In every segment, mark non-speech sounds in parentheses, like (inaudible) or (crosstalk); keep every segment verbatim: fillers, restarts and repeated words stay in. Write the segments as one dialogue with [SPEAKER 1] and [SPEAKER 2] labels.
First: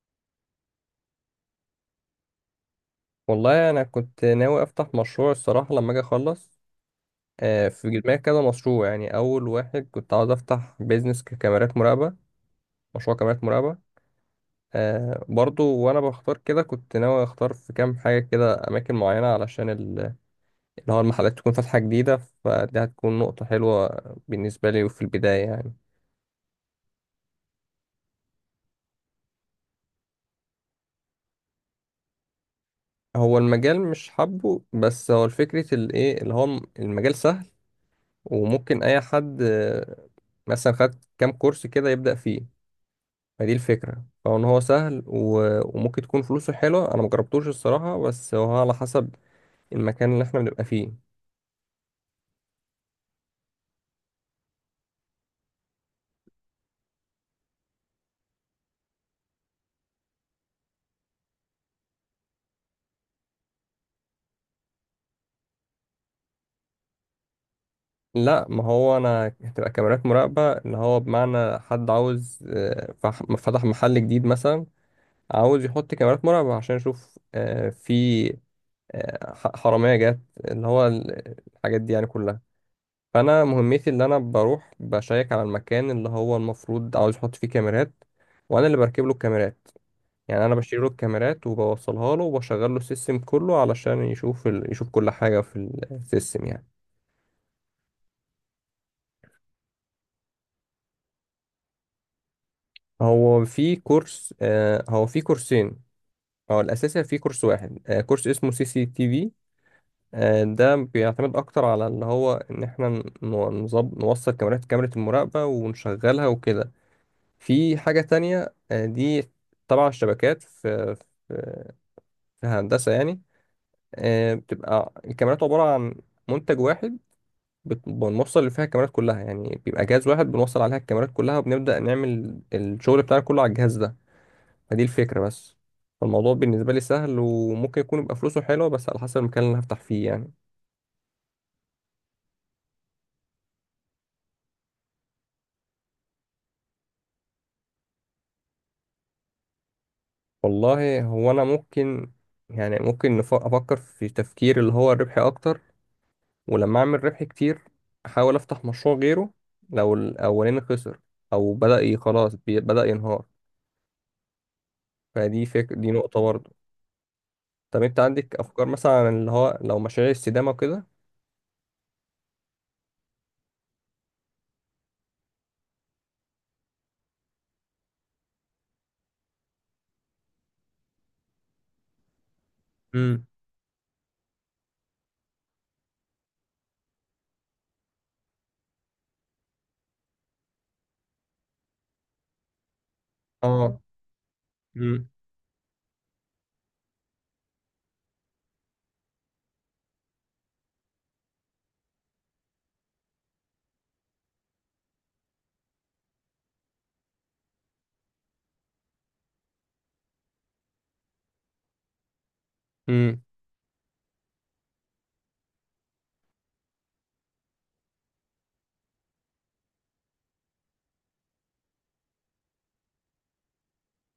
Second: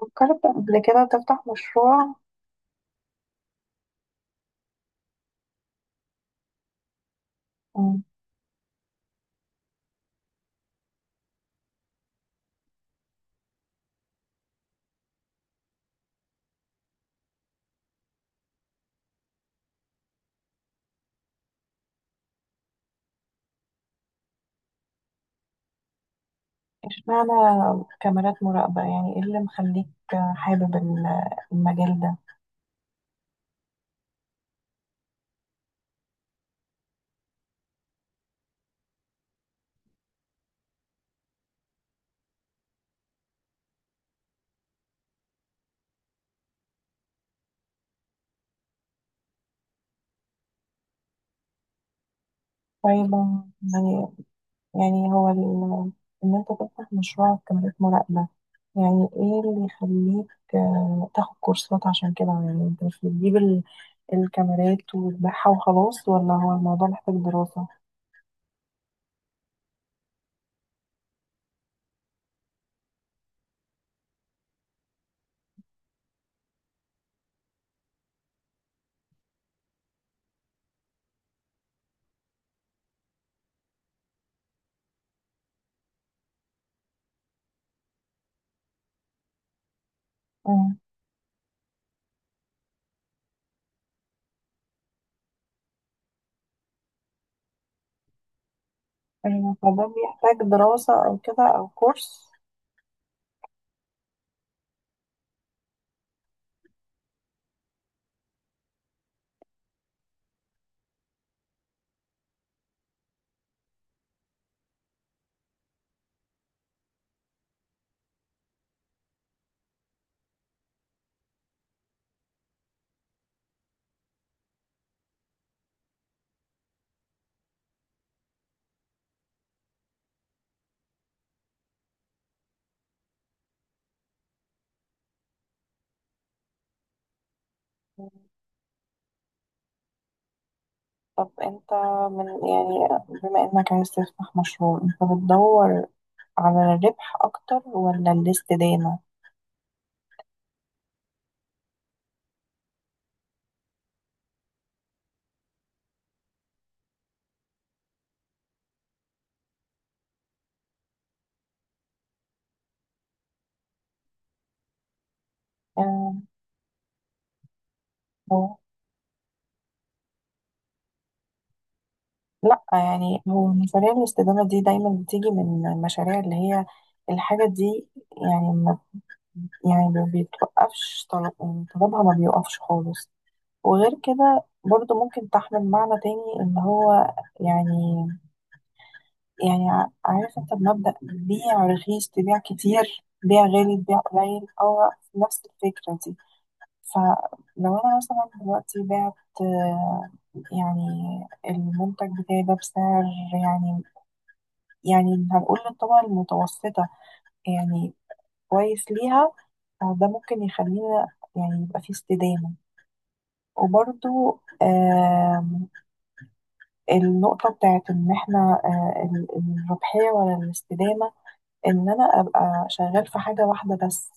[SPEAKER 1] فكرت قبل كده تفتح مشروع؟
[SPEAKER 2] والله انا كنت ناوي افتح مشروع الصراحه لما اجي اخلص. آه، في
[SPEAKER 1] مم.
[SPEAKER 2] دماغي كذا مشروع، يعني اول واحد كنت عاوز افتح بيزنس ككاميرات مراقبه. مشروع كاميرات مراقبه. آه، برضو وانا بختار كده كنت ناوي اختار في كام حاجه كده، اماكن معينه علشان ال- اللي هو المحلات تكون فاتحه جديده. فدي هتكون نقطه حلوه بالنسبه لي في البدايه يعني.
[SPEAKER 1] اشمعنى كاميرات مراقبة، يعني ايه اللي مخليك حابب ال- المجال ده؟
[SPEAKER 2] هو المجال مش حابه، بس هو الفكرة الايه اللي هو المجال سهل وممكن اي حد، آه، مثلا خد كام كورس كده يبدأ فيه. فدي الفكرة، فهو ان هو سهل و... وممكن تكون فلوسه حلوة. انا مجربتوش الصراحة، بس هو على حسب المكان اللي احنا بنبقى فيه.
[SPEAKER 1] طيب، يعني يعني هو ال- ان انت تفتح مشروع كاميرات مراقبة، يعني ايه اللي يخليك آه، تاخد كورسات عشان كده؟ يعني انت مش بتجيب ال- الكاميرات وتبيعها وخلاص، ولا هو الموضوع محتاج دراسة؟
[SPEAKER 2] لا، ما هو انا هتبقى كاميرات مراقبة اللي هو بمعنى حد عاوز آه، فح- فتح محل جديد مثلا، عاوز يحط كاميرات مراقبة عشان يشوف آه، في آه، ح- حرامية جت، اللي هو ال- الحاجات دي يعني كلها. فانا مهمتي اللي انا بروح بشيك على المكان اللي هو المفروض عاوز يحط فيه كاميرات، وانا اللي بركب له الكاميرات. يعني انا
[SPEAKER 1] مم.
[SPEAKER 2] بشتري له الكاميرات وبوصلها له وبشغل له السيستم كله علشان يشوف ال... يشوف كل حاجه في السيستم يعني.
[SPEAKER 1] الموضوع بيحتاج دراسة او كده او كورس؟
[SPEAKER 2] هو في كورس، آه هو في كورسين. هو الاساسي في كورس واحد، آه كورس اسمه سي سي تي في. آه ده بيعتمد اكتر على اللي هو ان احنا ن- نظب... نوصل كاميرات كاميرا المراقبه ونشغلها وكده. في حاجه تانية آه دي. طبعا الشبكات في في في هندسه يعني. آه بتبقى الكاميرات عباره عن منتج واحد. بت- بنوصل اللي فيها الكاميرات كلها، يعني بيبقى جهاز واحد بنوصل عليها الكاميرات كلها وبنبدأ نعمل الشغل بتاعنا كله على الجهاز ده. فدي الفكرة بس. فالموضوع بالنسبة لي سهل وممكن يكون يبقى فلوسه حلوة، بس على حسب المكان اللي هفتح فيه يعني.
[SPEAKER 1] طب انت، من يعني، بما انك عايز تفتح مشروع، انت بتدور على الربح اكتر ولا الاستدامة؟
[SPEAKER 2] والله هو أنا ممكن، يعني ممكن نف- أفكر في تفكير اللي هو الربحي أكتر. ولما أعمل ربح كتير، أحاول أفتح مشروع غيره لو الأولاني خسر، أو بدأ ي- خلاص، بي- بدأ ينهار. فدي فكرة، دي
[SPEAKER 1] آه،
[SPEAKER 2] نقطة برضه. طب أنت عندك
[SPEAKER 1] هو-
[SPEAKER 2] أفكار مثلا عن اللي هو لو مشاريع استدامة وكده؟
[SPEAKER 1] لا، يعني هو مشاريع الاستدامة دي دايما بتيجي من المشاريع اللي هي الحاجة دي، يعني ما، يعني ما بيتوقفش طلب يعني طلبها ما بيوقفش خالص.
[SPEAKER 2] امم.
[SPEAKER 1] وغير كده برضو ممكن تحمل معنى تاني، ان هو يعني، يعني ع- عارف انت بمبدأ بيع رخيص تبيع كتير، بيع غالي
[SPEAKER 2] اه.
[SPEAKER 1] تبيع قليل. هو
[SPEAKER 2] امم.
[SPEAKER 1] نفس الفكرة دي. فلو انا مثلا دلوقتي بعت، آه، يعني، المنتج بتاعي ده بسعر، يعني، يعني هنقول للطبقة المتوسطة، يعني كويس ليها، آه، ده ممكن يخلينا، يعني، يبقى فيه استدامة.
[SPEAKER 2] امم.
[SPEAKER 1] وبرضو، آم، النقطة بتاعت إن إحنا، آه، ال- الربحية ولا الاستدامة، ان انا ابقى شغال في حاجه واحده بس،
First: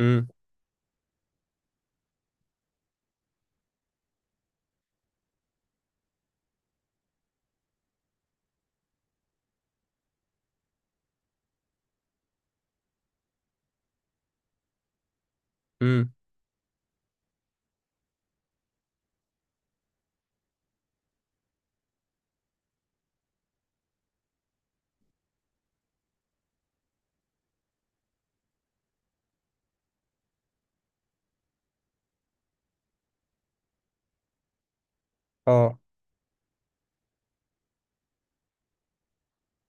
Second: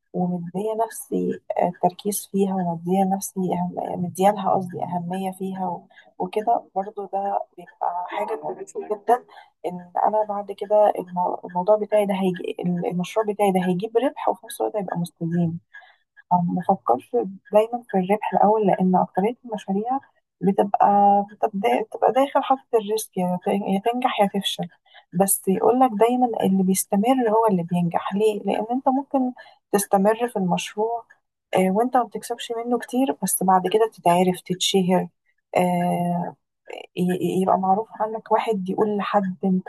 [SPEAKER 2] امم.
[SPEAKER 1] ومديه نفسي، آه، تركيز فيها، ومديه نفسي أهم... مديه لها قصدي اهميه فيها، و... وكده برضو، ده بيبقى حاجه كويسه جدا، ان انا بعد كده المو... الموضوع بتاعي ده هيجي المشروع بتاعي ده هيجيب ربح، وفي نفس الوقت هيبقى مستديم.
[SPEAKER 2] امم.
[SPEAKER 1] أو ما بفكرش دايما في الربح الأول، لأن أكترية المشاريع بتبقى، بتبقى بتبقى داخل حاطط الريسك، يا تن- يا تنجح يا تفشل. بس يقولك دايما اللي بيستمر هو اللي بينجح. ليه؟ لأن أنت ممكن تستمر في المشروع، آه، وأنت ما بتكسبش منه كتير، بس بعد كده تتعرف، تتشهر،
[SPEAKER 2] اه.
[SPEAKER 1] آه، ي- يبقى معروف عنك. واحد يقول لحد، انت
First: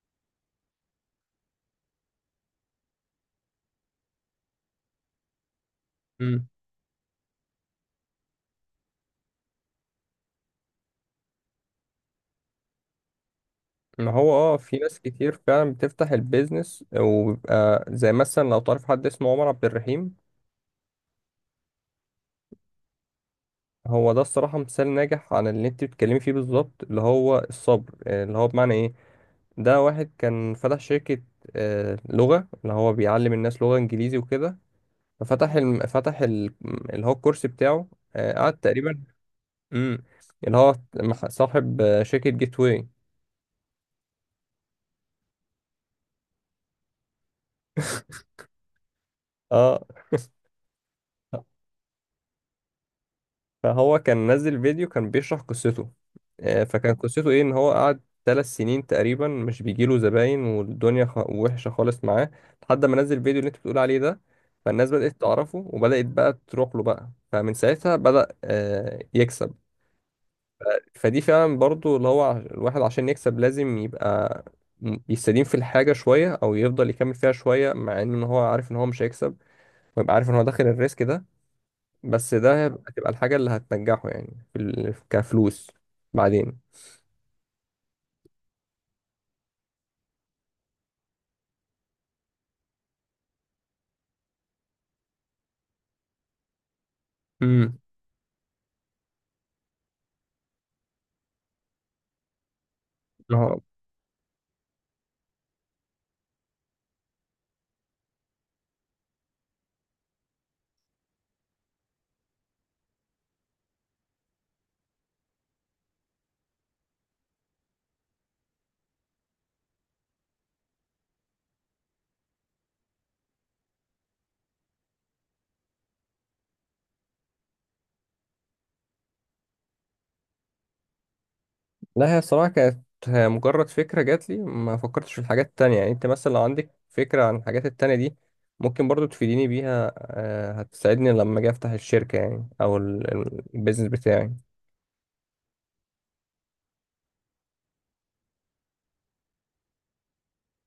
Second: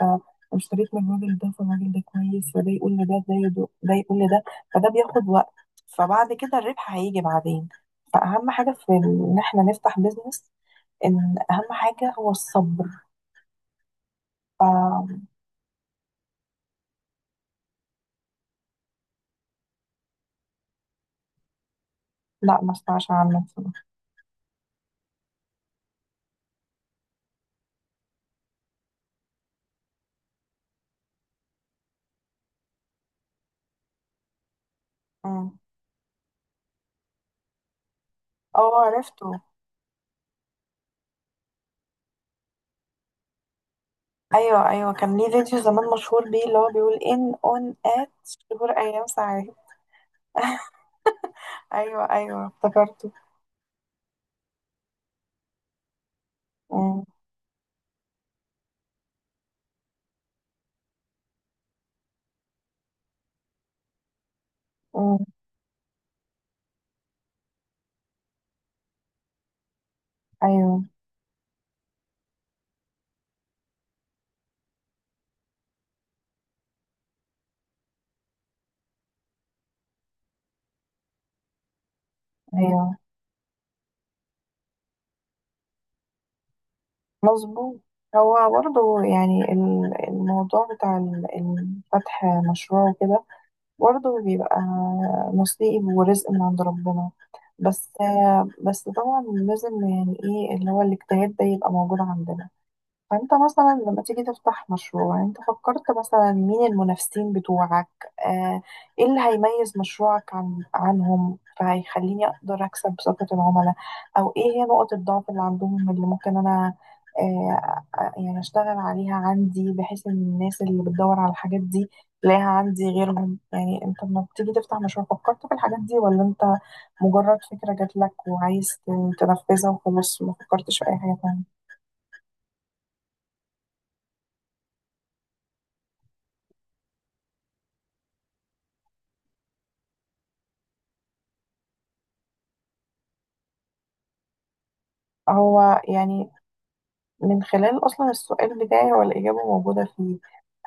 [SPEAKER 1] اشتريت من الراجل ده، فالراجل ده كويس، فده يقول لده، ده يدو- ده يقول لده، فده بياخد وقت. فبعد
[SPEAKER 2] امم.
[SPEAKER 1] كده الربح هيجي بعدين. فأهم حاجة في ال- إن احنا نفتح بيزنس، إن أهم حاجة هو الصبر.
[SPEAKER 2] ما هو اه في ناس
[SPEAKER 1] ف-
[SPEAKER 2] كتير فعلا بتفتح البيزنس وبيبقى زي مثلا لو تعرف حد اسمه عمر عبد الرحيم.
[SPEAKER 1] لا، ما اسمعش عنه بصراحة.
[SPEAKER 2] هو ده الصراحة مثال ناجح عن اللي انت بتتكلمي فيه بالظبط، اللي هو الصبر. آه، اللي هو بمعنى ايه، ده واحد كان فتح شركة آه، لغة، اللي هو بيعلم الناس لغة انجليزي وكده. ففتح
[SPEAKER 1] مم.
[SPEAKER 2] الم... فتح ال... اللي هو الكورس بتاعه، آه، قعد
[SPEAKER 1] اه،
[SPEAKER 2] تقريبا.
[SPEAKER 1] عرفته.
[SPEAKER 2] امم. اللي هو مح- صاحب آه، شركة جيت واي.
[SPEAKER 1] أيوه أيوه، كان ليه فيديو زمان مشهور بيه، اللي هو بيقول إن أون آت،
[SPEAKER 2] (laughs)
[SPEAKER 1] شهور، أيام، ساعات.
[SPEAKER 2] اه.
[SPEAKER 1] أيوه أيوه، افتكرته.
[SPEAKER 2] فهو كان نزل فيديو كان بيشرح قصته، آه، فكان
[SPEAKER 1] مم.
[SPEAKER 2] قصته ايه ان هو قعد ثلاث سنين تقريبا مش بيجيله زباين، والدنيا خ... وحشة خالص معاه. لحد ما نزل الفيديو اللي انت بتقول عليه ده، فالناس
[SPEAKER 1] مم.
[SPEAKER 2] بدأت تعرفه وبدأت بقى تروح له بقى، فمن ساعتها بدأ آه، يكسب.
[SPEAKER 1] أيوه
[SPEAKER 2] فدي فعلا برضو اللي هو ع- الواحد عشان يكسب لازم يبقى م- يستديم في الحاجة شوية، او يفضل يكمل فيها شوية مع ان هو عارف ان هو مش هيكسب، ويبقى عارف ان هو داخل الريسك ده. بس ده هيبقى-
[SPEAKER 1] أيوه،
[SPEAKER 2] هتبقى الحاجة اللي هتنجحه، يعني في ال... كفلوس بعدين.
[SPEAKER 1] مظبوط. هو برضه، يعني، ال- الموضوع بتاع ال- ال- فتح مشروع وكده، برضه بيبقى نصيب ورزق من عند ربنا.
[SPEAKER 2] امم.
[SPEAKER 1] بس، بس طبعا لازم، يعني، ايه اللي هو الاجتهاد ده يبقى موجود عندنا. فانت
[SPEAKER 2] اه.
[SPEAKER 1] مثلا لما تيجي تفتح مشروع، يعني انت فكرت مثلا مين المنافسين بتوعك؟ آه، ايه اللي هيميز مشروعك عن عنهم، فهيخليني اقدر اكسب ثقة العملاء؟ او ايه هي نقط الضعف اللي عندهم اللي ممكن انا، آه، آه، يعني، اشتغل عليها عندي، بحيث ان الناس اللي بتدور على الحاجات دي تلاقيها عندي غيرهم؟ يعني انت لما بتيجي تفتح مشروع فكرت في الحاجات دي، ولا انت مجرد فكرة جات لك وعايز تنفذها وخلاص، ما فكرتش في اي حاجة تانية؟
[SPEAKER 2] لا، هي الصراحة كانت مجرد فكرة جات لي، ما فكرتش في الحاجات التانية. يعني انت مثلا لو عندك فكرة عن الحاجات التانية دي، ممكن برضو تفيديني بيها، آه، هتساعدني لما اجي افتح الشركة يعني، او ال- ال- البيزنس بتاعي.
[SPEAKER 1] هو، يعني، من خلال أصلا السؤال بتاعي هو الإجابة موجودة فيه.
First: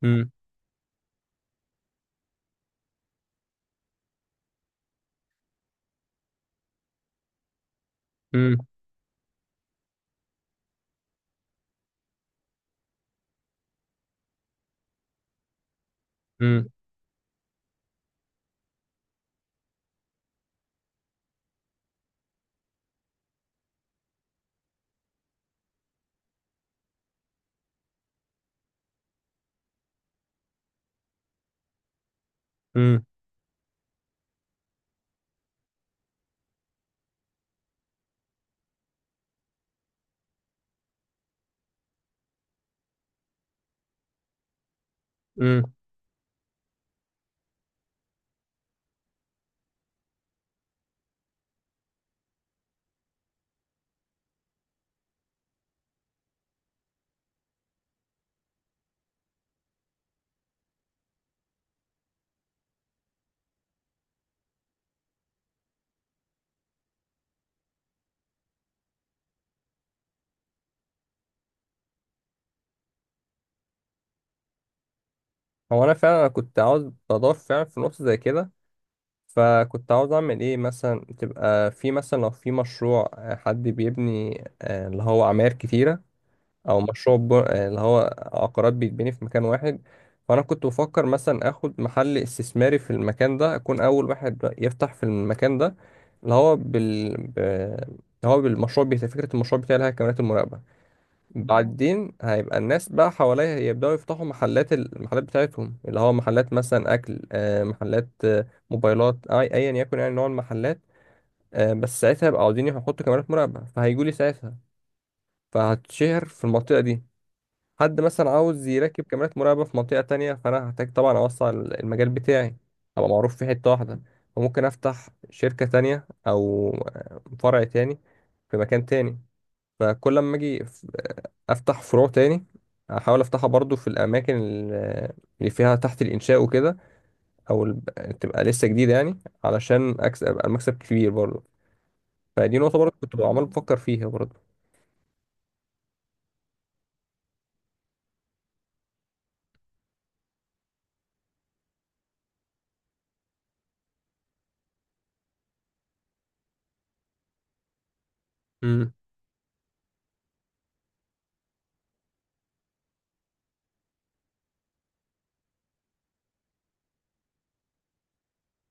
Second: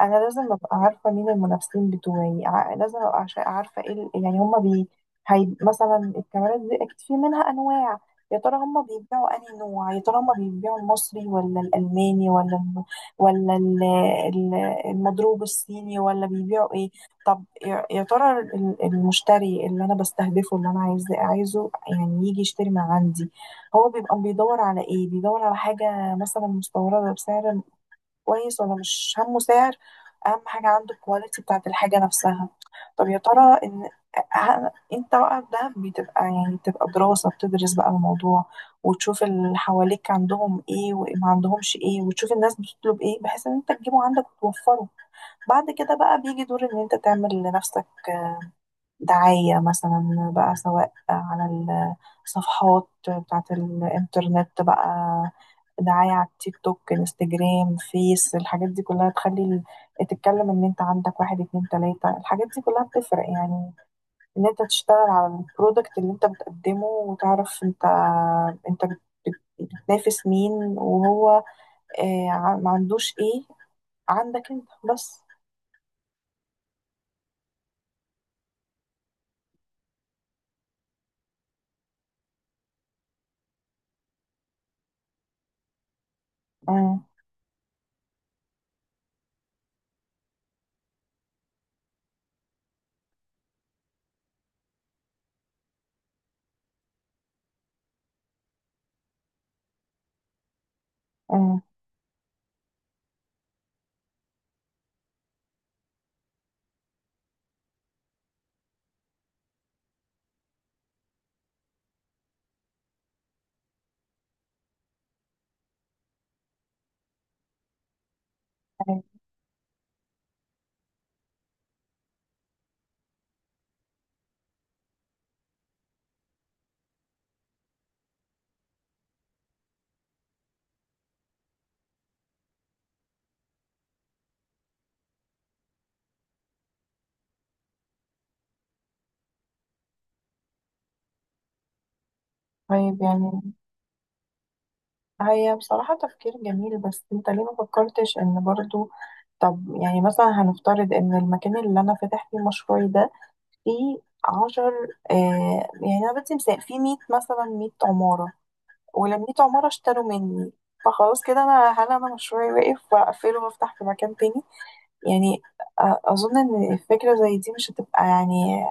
[SPEAKER 1] أنا
[SPEAKER 2] امم.
[SPEAKER 1] لازم أبقى عارفة مين المنافسين بتوعي، ع- لازم أبقى عش- عارفة إيه ال- يعني هما بي. هي مثلا الكاميرات دي أكيد في منها أنواع، يا ترى
[SPEAKER 2] امم.
[SPEAKER 1] هما بيبيعوا أنهي نوع؟ يا ترى هما بيبيعوا المصري ولا الألماني ولا الم- ولا ال- ال- المضروب الصيني، ولا
[SPEAKER 2] امم.
[SPEAKER 1] بيبيعوا إيه؟ طب، يا يا ترى ال- المشتري اللي أنا بستهدفه، اللي أنا عايز عايزه يعني يجي يشتري من عندي، هو بيبقى بيدور على ايه؟ بيدور على حاجة مثلا مستورده بسعر كويس، ولا مش همه سعر، اهم حاجه عنده الكواليتي بتاعت الحاجه نفسها؟ طب يا ترى ان، ه- انت بقى، ده بتبقى يعني بتبقى دراسه، بتدرس بقى الموضوع وتشوف اللي حواليك عندهم ايه وما عندهمش ايه، وتشوف الناس بتطلب ايه، بحيث ان انت تجيبه عندك وتوفره. بعد
[SPEAKER 2] امم.
[SPEAKER 1] كده بقى بيجي دور ان انت تعمل لنفسك دعاية مثلا بقى، سواء على الصفحات بتاعة الإنترنت بقى، دعاية على التيك توك، الانستجرام، فيس، الحاجات دي كلها تخلي ال- تتكلم ان انت عندك. واحد، اتنين، تلاتة، الحاجات دي كلها بتفرق يعني. ان انت تشتغل على البرودكت اللي انت بتقدمه، وتعرف انت، انت بت- بت- بتنافس مين، وهو آه، ع- ما عندوش ايه عندك انت بس.
[SPEAKER 2] هو انا فعلا أنا كنت عاوز اضاف فعلا في نقطة زي كده. فكنت عاوز اعمل ايه، مثلا تبقى في، مثلا لو في مشروع، آه، حد بيبني آه، اللي هو عماير كتيرة، او
[SPEAKER 1] مم.
[SPEAKER 2] مشروع ب- آه، اللي هو عقارات بيتبني في مكان واحد. فانا كنت بفكر مثلا اخد محل استثماري في المكان ده، اكون اول واحد يفتح في المكان ده اللي هو بال ب- اللي هو بالمشروع، بتاع فكرة المشروع بتاعي اللي هي كاميرات المراقبة.
[SPEAKER 1] مم.
[SPEAKER 2] بعدين هيبقى الناس بقى حواليها يبدأوا يفتحوا محلات المحلات بتاعتهم، اللي هو محلات مثلا أكل، آه، محلات آه، موبايلات، أي أيا يكن يعني نوع المحلات. آه، بس ساعتها يبقى عاوزين يحطوا كاميرات مراقبة، فهيجولي ساعتها، فهتشهر في المنطقة دي. حد مثلا عاوز
[SPEAKER 1] طيب
[SPEAKER 2] يركب كاميرات مراقبة في منطقة تانية، فأنا هحتاج طبعا أوسع المجال بتاعي، أبقى معروف في حتة واحدة. فممكن أفتح شركة تانية، أو آه، فرع تاني في مكان تاني. فكل لما اجي ف- افتح فروع تاني، احاول افتحها برضو في الاماكن ال- اللي فيها تحت الانشاء وكده، او ال- تبقى لسه جديده يعني، علشان اكسب ابقى المكسب كبير برضو. فدي نقطه برضو
[SPEAKER 1] طيب.
[SPEAKER 2] كنت
[SPEAKER 1] يعني
[SPEAKER 2] عمال بفكر فيها برضو.
[SPEAKER 1] هي بصراحة تفكير جميل، بس انت ليه ما فكرتش ان برضو، طب، يعني مثلا هنفترض ان المكان اللي انا فاتح فيه مشروعي ده فيه عشر آه، يعني انا بدي مثال فيه مية، مثلا مية عمارة،
[SPEAKER 2] مم.
[SPEAKER 1] ولما مية عمارة اشتروا مني، فخلاص كده انا، هل انا مشروعي واقف واقفله وافتح في مكان تاني؟ يعني آه، اظن ان فكرة زي دي مش هتبقى، يعني،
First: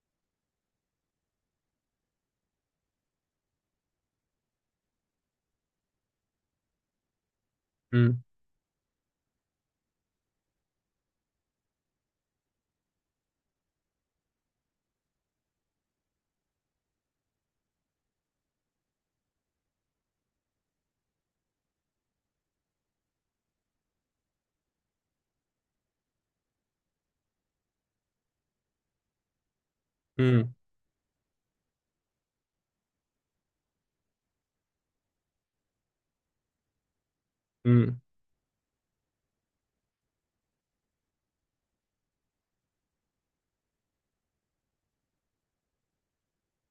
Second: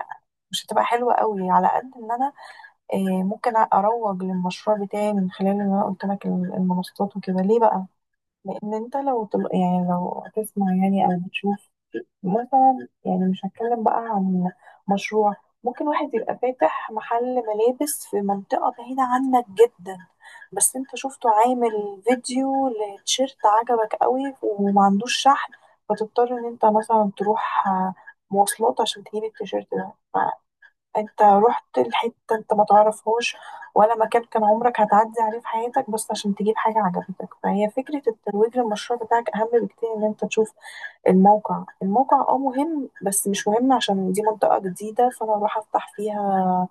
[SPEAKER 1] مش هتبقى حلوة قوي، على قد ان انا، آه، ممكن اروج للمشروع بتاعي من خلال ان انا قلت لك المنصات وكده. ليه بقى؟
[SPEAKER 2] مم.
[SPEAKER 1] لان انت لو تل... يعني لو هتسمع يعني او بتشوف، مثلا يعني، مش هتكلم بقى عن مشروع، ممكن واحد يبقى فاتح محل ملابس في منطقة بعيدة عنك جدا، بس انت شفته عامل فيديو لتيشيرت عجبك قوي، وما عندوش شحن، فتضطر ان انت مثلا تروح، آه، مواصلات، عشان تجيب التيشيرت ده.
[SPEAKER 2] مم.
[SPEAKER 1] انت رحت لحتة انت ما تعرفهاش ولا مكان كان عمرك هتعدي عليه في حياتك، بس عشان تجيب حاجة عجبتك. فهي
[SPEAKER 2] مم.
[SPEAKER 1] فكرة الترويج للمشروع بتاعك أهم بكتير إن أنت تشوف الموقع الموقع اه مهم، بس مش مهم عشان دي منطقة جديدة فأنا أروح أفتح فيها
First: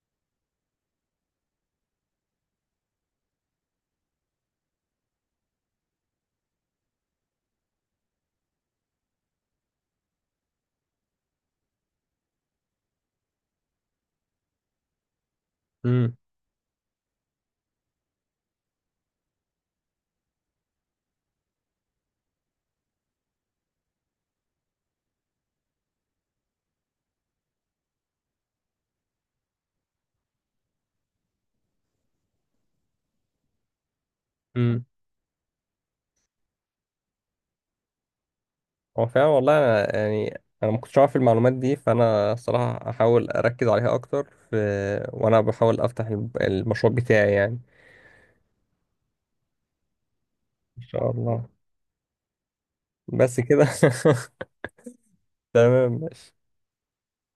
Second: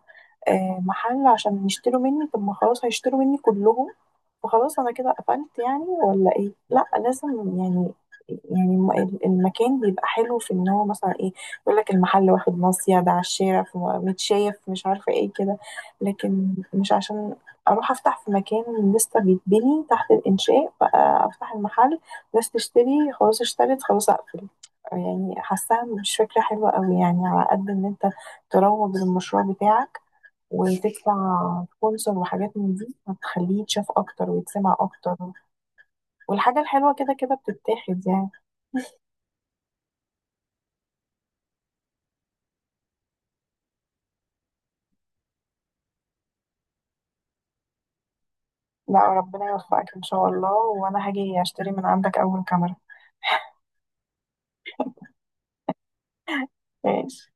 [SPEAKER 1] آه، محل عشان يشتروا مني. طب، ما خلاص هيشتروا مني كلهم، فخلاص انا كده قفلت يعني؟ ولا ايه؟ لا، لازم، يعني، يعني الم- المكان بيبقى حلو في ان هو مثلا ايه، يقول لك المحل واخد ناصية، ده على الشارع في متشاف، مش عارفة ايه كده،
[SPEAKER 2] مم.
[SPEAKER 1] لكن مش عشان اروح افتح في مكان لسه بيتبني تحت الانشاء بقى افتح المحل، ناس تشتري خلاص، اشترت، خلاص اقفل. يعني حاساها مش فكرة حلوة قوي، يعني على قد ان انت تروج للمشروع بتاعك وتدفع سبونسر وحاجات من دي، هتخليه يتشاف اكتر ويتسمع
[SPEAKER 2] مم.
[SPEAKER 1] اكتر، والحاجة الحلوة كده كده بتتاخد يعني.
[SPEAKER 2] هو فعلا والله. أنا يعني انا ما كنتش عارف المعلومات دي، فانا الصراحه هحاول اركز عليها اكتر، في وانا بحاول افتح الب- المشروع بتاعي يعني.
[SPEAKER 1] لا، ربنا يوفقك ان شاء الله،
[SPEAKER 2] ان
[SPEAKER 1] وانا
[SPEAKER 2] شاء
[SPEAKER 1] هاجي
[SPEAKER 2] الله.
[SPEAKER 1] اشتري من عندك اول كاميرا.
[SPEAKER 2] بس كده. (laughs) تمام.
[SPEAKER 1] ماشي.